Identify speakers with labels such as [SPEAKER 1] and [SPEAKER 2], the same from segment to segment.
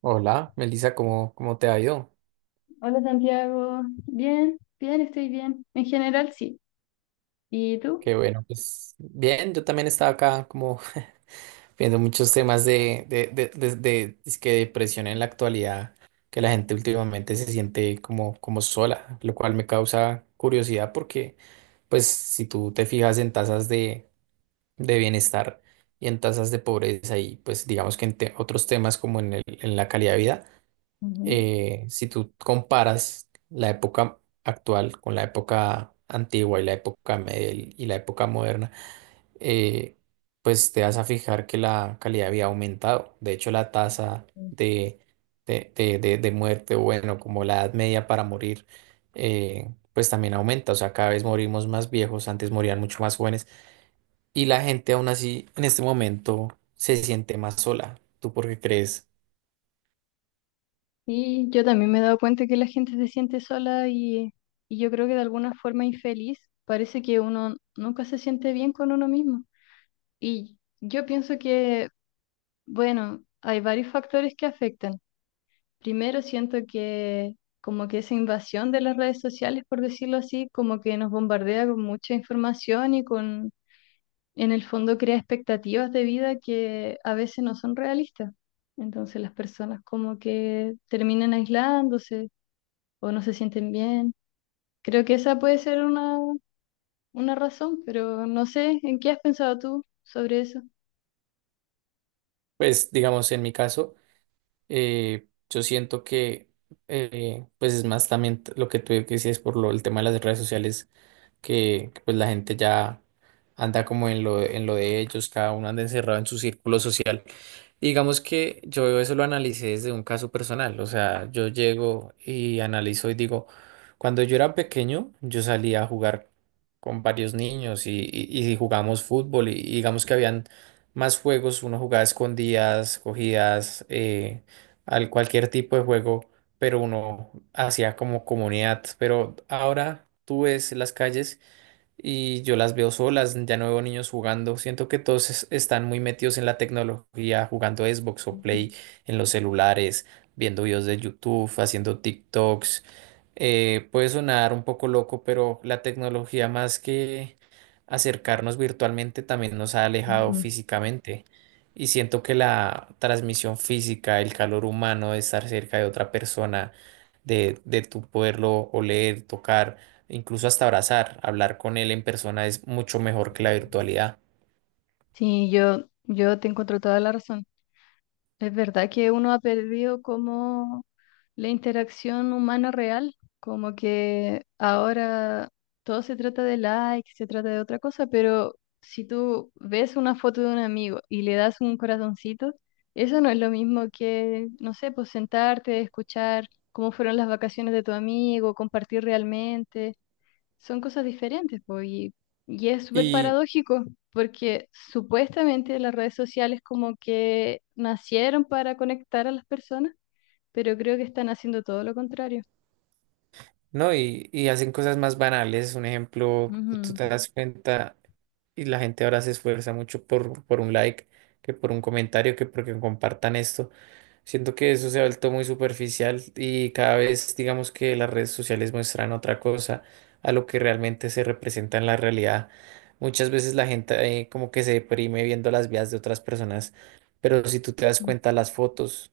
[SPEAKER 1] Hola, Melissa, ¿cómo te ha ido?
[SPEAKER 2] Hola Santiago, bien, estoy bien. En general sí. ¿Y tú?
[SPEAKER 1] Qué bueno, pues bien, yo también estaba acá como viendo muchos temas de dizque depresión en la actualidad, que la gente últimamente se siente como sola, lo cual me causa curiosidad porque pues si tú te fijas en tasas de bienestar y en tasas de pobreza y pues digamos que en otros temas como en en la calidad de vida,
[SPEAKER 2] Ujú.
[SPEAKER 1] si tú comparas la época actual con la época antigua y la época medieval y la época moderna, eh, pues te vas a fijar que la calidad había aumentado. De hecho, la tasa de muerte, o bueno, como la edad media para morir, pues también aumenta. O sea, cada vez morimos más viejos, antes morían mucho más jóvenes y la gente aún así en este momento se siente más sola. ¿Tú por qué crees?
[SPEAKER 2] Sí, yo también me he dado cuenta que la gente se siente sola y yo creo que de alguna forma infeliz. Parece que uno nunca se siente bien con uno mismo. Y yo pienso que bueno, hay varios factores que afectan. Primero, siento que como que esa invasión de las redes sociales, por decirlo así, como que nos bombardea con mucha información y con en el fondo crea expectativas de vida que a veces no son realistas. Entonces las personas como que terminan aislándose o no se sienten bien. Creo que esa puede ser una razón, pero no sé, ¿en qué has pensado tú sobre eso?
[SPEAKER 1] Pues digamos, en mi caso, yo siento que, pues es más también lo que tú decías por lo, el tema de las redes sociales, que pues la gente ya anda como en lo de ellos, cada uno anda encerrado en su círculo social. Y digamos que yo eso lo analicé desde un caso personal, o sea, yo llego y analizo y digo, cuando yo era pequeño, yo salía a jugar con varios niños y jugamos fútbol y digamos que habían más juegos, uno jugaba escondidas, cogidas, al cualquier tipo de juego, pero uno hacía como comunidad, pero ahora tú ves las calles y yo las veo solas, ya no veo niños jugando. Siento que todos están muy metidos en la tecnología, jugando Xbox o Play en los celulares, viendo videos de YouTube, haciendo TikToks. Puede sonar un poco loco, pero la tecnología más que acercarnos virtualmente también nos ha alejado
[SPEAKER 2] Ujú.
[SPEAKER 1] físicamente. Y siento que la transmisión física, el calor humano de estar cerca de otra persona, de tu poderlo oler, tocar incluso hasta abrazar, hablar con él en persona es mucho mejor que la virtualidad.
[SPEAKER 2] Sí, yo te encuentro toda la razón. Es verdad que uno ha perdido como la interacción humana real, como que ahora todo se trata de like, se trata de otra cosa, pero si tú ves una foto de un amigo y le das un corazoncito, eso no es lo mismo que, no sé, pues sentarte, escuchar cómo fueron las vacaciones de tu amigo, compartir realmente son cosas diferentes, y es súper
[SPEAKER 1] Y
[SPEAKER 2] paradójico, porque supuestamente las redes sociales como que nacieron para conectar a las personas, pero creo que están haciendo todo lo contrario.
[SPEAKER 1] no, y hacen cosas más banales. Un ejemplo, tú
[SPEAKER 2] Ujú,
[SPEAKER 1] te das cuenta y la gente ahora se esfuerza mucho por un like, que por un comentario, que porque compartan esto. Siento que eso se ha vuelto muy superficial y cada vez digamos que las redes sociales muestran otra cosa a lo que realmente se representa en la realidad. Muchas veces la gente como que se deprime viendo las vidas de otras personas, pero si tú te das
[SPEAKER 2] ujú,
[SPEAKER 1] cuenta, las fotos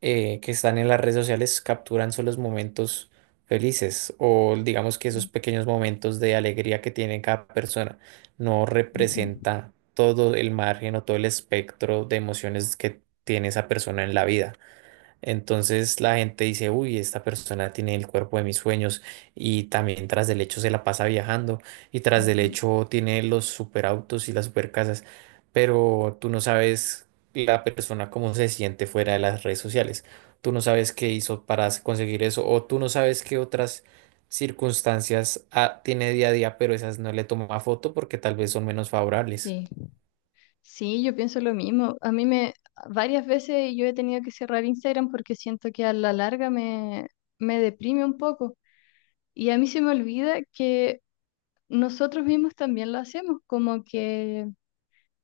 [SPEAKER 1] que están en las redes sociales capturan solo los momentos felices o digamos que esos
[SPEAKER 2] sí,
[SPEAKER 1] pequeños momentos de alegría que tiene cada persona. No
[SPEAKER 2] ujú,
[SPEAKER 1] representa todo el margen o todo el espectro de emociones que tiene esa persona en la vida. Entonces la gente dice, uy, esta persona tiene el cuerpo de mis sueños y también tras del hecho se la pasa viajando y tras del
[SPEAKER 2] ujú.
[SPEAKER 1] hecho tiene los superautos y las supercasas, pero tú no sabes la persona cómo se siente fuera de las redes sociales, tú no sabes qué hizo para conseguir eso o tú no sabes qué otras circunstancias tiene día a día, pero esas no le toma foto porque tal vez son menos favorables.
[SPEAKER 2] Sí, sí, yo pienso lo mismo. Varias veces yo he tenido que cerrar Instagram porque siento que a la larga me deprime un poco. Y a mí se me olvida que nosotros mismos también lo hacemos, como que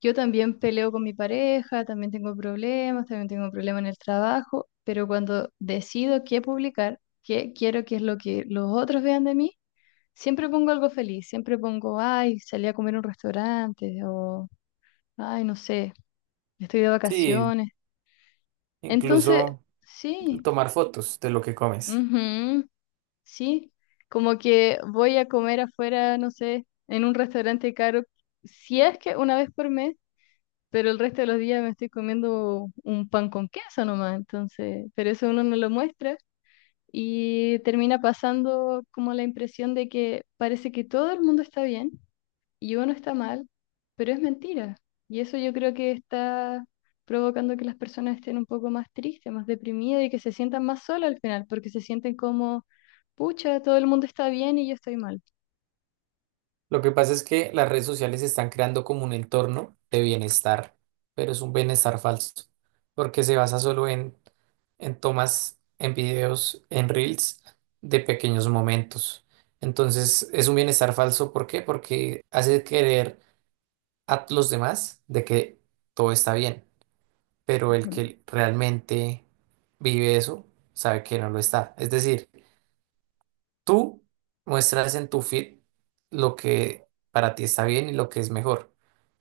[SPEAKER 2] yo también peleo con mi pareja, también tengo problemas en el trabajo, pero cuando decido qué publicar, qué quiero que es lo que los otros vean de mí, siempre pongo algo feliz, siempre pongo, ay, salí a comer a un restaurante, ay, no sé, estoy de
[SPEAKER 1] Sí,
[SPEAKER 2] vacaciones. Entonces,
[SPEAKER 1] incluso
[SPEAKER 2] sí,
[SPEAKER 1] tomar fotos de lo que comes.
[SPEAKER 2] ujú, sí, como que voy a comer afuera, no sé, en un restaurante caro, si es que una vez por mes, pero el resto de los días me estoy comiendo un pan con queso nomás, entonces, pero eso uno no lo muestra y termina pasando como la impresión de que parece que todo el mundo está bien y uno está mal, pero es mentira. Y eso yo creo que está provocando que las personas estén un poco más tristes, más deprimidas y que se sientan más solas al final, porque se sienten como, pucha, todo el mundo está bien y yo estoy mal.
[SPEAKER 1] Lo que pasa es que las redes sociales están creando como un entorno de bienestar, pero es un bienestar falso, porque se basa solo en tomas, en videos, en reels de pequeños momentos. Entonces es un bienestar falso, ¿por qué? Porque hace creer a los demás de que todo está bien, pero el
[SPEAKER 2] Ujú,
[SPEAKER 1] que realmente vive eso sabe que no lo está. Es decir, tú muestras en tu feed lo que para ti está bien y lo que es mejor,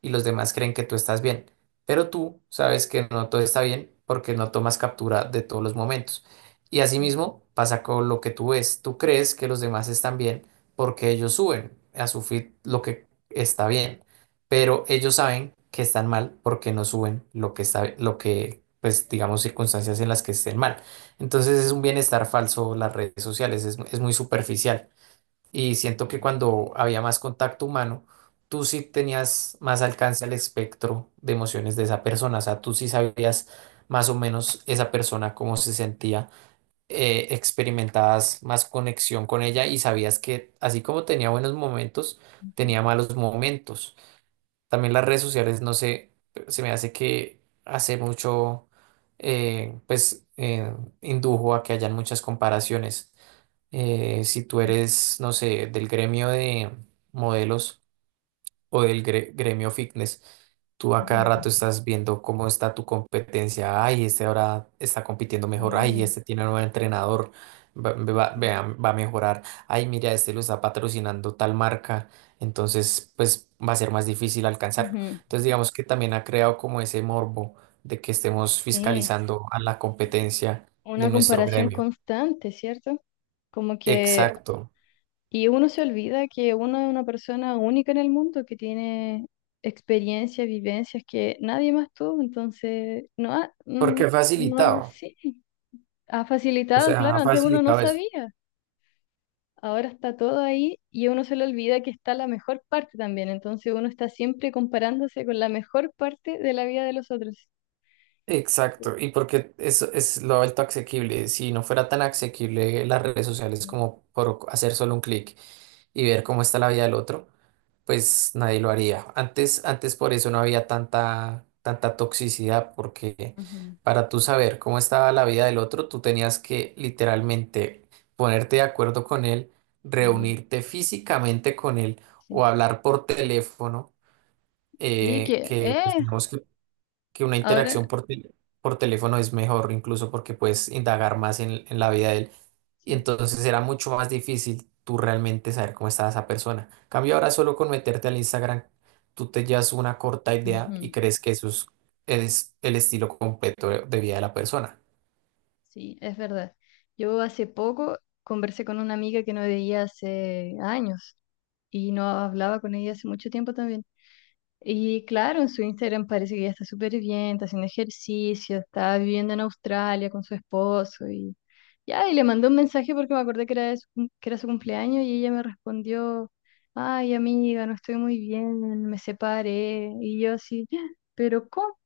[SPEAKER 1] y los demás creen que tú estás bien, pero tú sabes que no todo está bien porque no tomas captura de todos los momentos. Y asimismo pasa con lo que tú ves. Tú crees que los demás están bien porque ellos suben a su feed lo que está bien, pero ellos saben que están mal porque no suben lo que está, lo que, pues digamos, circunstancias en las que estén mal. Entonces es un bienestar falso las redes sociales, es muy superficial. Y siento que cuando había más contacto humano, tú sí tenías más alcance al espectro de emociones de esa persona, o sea, tú sí sabías más o menos esa persona cómo se sentía, experimentabas más conexión con ella y sabías que así como tenía buenos momentos, tenía
[SPEAKER 2] ujú,
[SPEAKER 1] malos momentos. También las redes sociales, no sé, se me hace que hace mucho, eh, pues, eh, indujo a que hayan muchas comparaciones. Si tú eres, no sé, del gremio de modelos, o del gremio fitness. Tú a cada
[SPEAKER 2] ujú.
[SPEAKER 1] rato estás viendo cómo está tu competencia. Ay, este ahora está compitiendo mejor. Ay,
[SPEAKER 2] Sí,
[SPEAKER 1] este tiene un nuevo entrenador. Va, va, vea,
[SPEAKER 2] sí,
[SPEAKER 1] va a mejorar. Ay, mira, este lo está patrocinando tal marca. Entonces, pues va a ser más difícil alcanzarlo.
[SPEAKER 2] ujú.
[SPEAKER 1] Entonces, digamos que también ha creado como ese morbo de que estemos
[SPEAKER 2] Sí.
[SPEAKER 1] fiscalizando a la competencia de
[SPEAKER 2] Una
[SPEAKER 1] nuestro
[SPEAKER 2] comparación
[SPEAKER 1] gremio.
[SPEAKER 2] constante, ¿cierto? Como que,
[SPEAKER 1] Exacto.
[SPEAKER 2] y uno se olvida que uno es una persona única en el mundo que tiene experiencias, vivencias que nadie más tuvo, entonces, no,
[SPEAKER 1] Porque ha
[SPEAKER 2] no,
[SPEAKER 1] facilitado.
[SPEAKER 2] sí, ha
[SPEAKER 1] O
[SPEAKER 2] facilitado,
[SPEAKER 1] sea,
[SPEAKER 2] claro,
[SPEAKER 1] ha
[SPEAKER 2] antes uno no
[SPEAKER 1] facilitado eso.
[SPEAKER 2] sabía, ahora está todo ahí y uno se le olvida que está la mejor parte también, entonces uno está siempre comparándose con la mejor parte de la vida de los otros.
[SPEAKER 1] Exacto, y porque eso es lo alto asequible. Si no fuera tan asequible las redes sociales
[SPEAKER 2] Sí,
[SPEAKER 1] como por hacer solo un clic y ver cómo está la vida del otro, pues nadie lo haría. Antes por eso no había tanta toxicidad, porque
[SPEAKER 2] ujú,
[SPEAKER 1] para tú saber cómo estaba la vida del otro, tú tenías que literalmente ponerte de acuerdo con él,
[SPEAKER 2] sí,
[SPEAKER 1] reunirte físicamente con él o
[SPEAKER 2] sí.
[SPEAKER 1] hablar por teléfono,
[SPEAKER 2] Sí,
[SPEAKER 1] que pues, digamos que una interacción
[SPEAKER 2] ahora...
[SPEAKER 1] por, por teléfono es mejor, incluso porque puedes indagar más en la vida de él. Y entonces era mucho más difícil tú realmente saber cómo estaba esa persona. En cambio ahora solo con meterte al Instagram, tú te llevas una corta idea y
[SPEAKER 2] Ujú.
[SPEAKER 1] crees que eso es el estilo completo de vida de la persona.
[SPEAKER 2] Sí, es verdad. Yo hace poco conversé con una amiga que no veía hace años y no hablaba con ella hace mucho tiempo también. Y claro, en su Instagram parece que ella está súper bien, está haciendo ejercicio, está viviendo en Australia con su esposo y ya, y le mandé un mensaje porque me acordé que era su cumpleaños y ella me respondió, ay amiga, no estoy muy bien, me separé. Y yo así, "Ah, pero ¿cómo?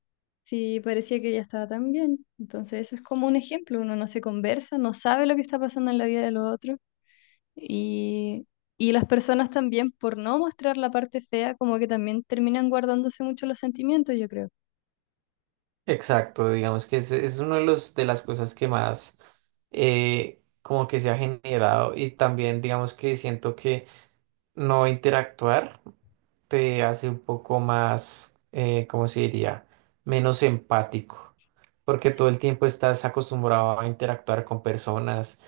[SPEAKER 2] Sí, parecía que ella estaba tan bien". Entonces, eso es como un ejemplo. Uno no se conversa, no sabe lo que está pasando en la vida de los otros. Y, y las personas también, por no mostrar la parte fea, como que también terminan guardándose mucho los sentimientos, yo creo.
[SPEAKER 1] Exacto, digamos que es uno de los de las cosas que más como que se ha generado y también digamos que siento que no interactuar. Te hace un poco más, ¿cómo se diría? Menos empático, porque todo
[SPEAKER 2] Sí.
[SPEAKER 1] el tiempo estás acostumbrado a interactuar con personas.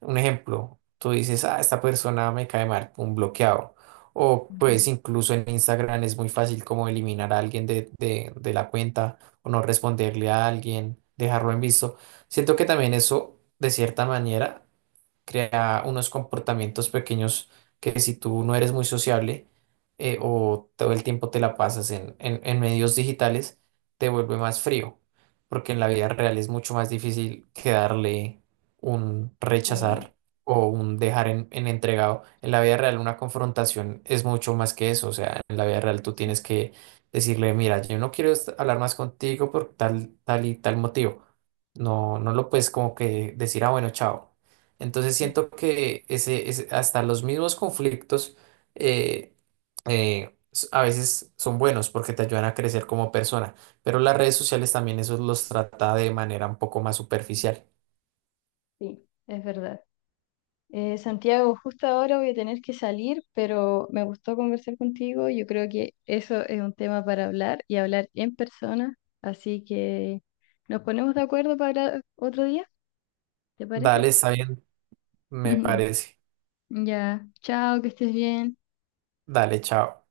[SPEAKER 1] Un ejemplo, tú dices, ah, esta persona me cae mal, un bloqueado. O pues
[SPEAKER 2] Ujú.
[SPEAKER 1] incluso en Instagram es muy fácil como eliminar a alguien de la cuenta o no responderle a alguien, dejarlo en visto. Siento que también eso, de cierta manera, crea unos comportamientos pequeños que si tú no eres muy sociable o todo el tiempo te la pasas en medios digitales, te vuelve más frío, porque en la vida real es mucho más difícil que darle un
[SPEAKER 2] Sí,
[SPEAKER 1] rechazar o un dejar en entregado. En la vida real una confrontación es mucho más que eso, o sea, en la vida real tú
[SPEAKER 2] sí,
[SPEAKER 1] tienes que decirle, mira, yo no quiero hablar más contigo por tal, tal y tal motivo. No, no lo puedes como que decir, ah, bueno, chao. Entonces
[SPEAKER 2] sí,
[SPEAKER 1] siento que hasta los mismos conflictos eh, a veces son buenos porque te ayudan a crecer como persona, pero las redes sociales también eso los trata de manera un poco más superficial.
[SPEAKER 2] sí. Es verdad. Santiago, justo ahora voy a tener que salir, pero me gustó conversar contigo. Yo creo que eso es un tema para hablar y hablar en persona. Así que nos ponemos de acuerdo para otro día, ¿te parece?
[SPEAKER 1] Dale, está bien, me parece.
[SPEAKER 2] Ya, chao, que estés bien.
[SPEAKER 1] Dale, chao.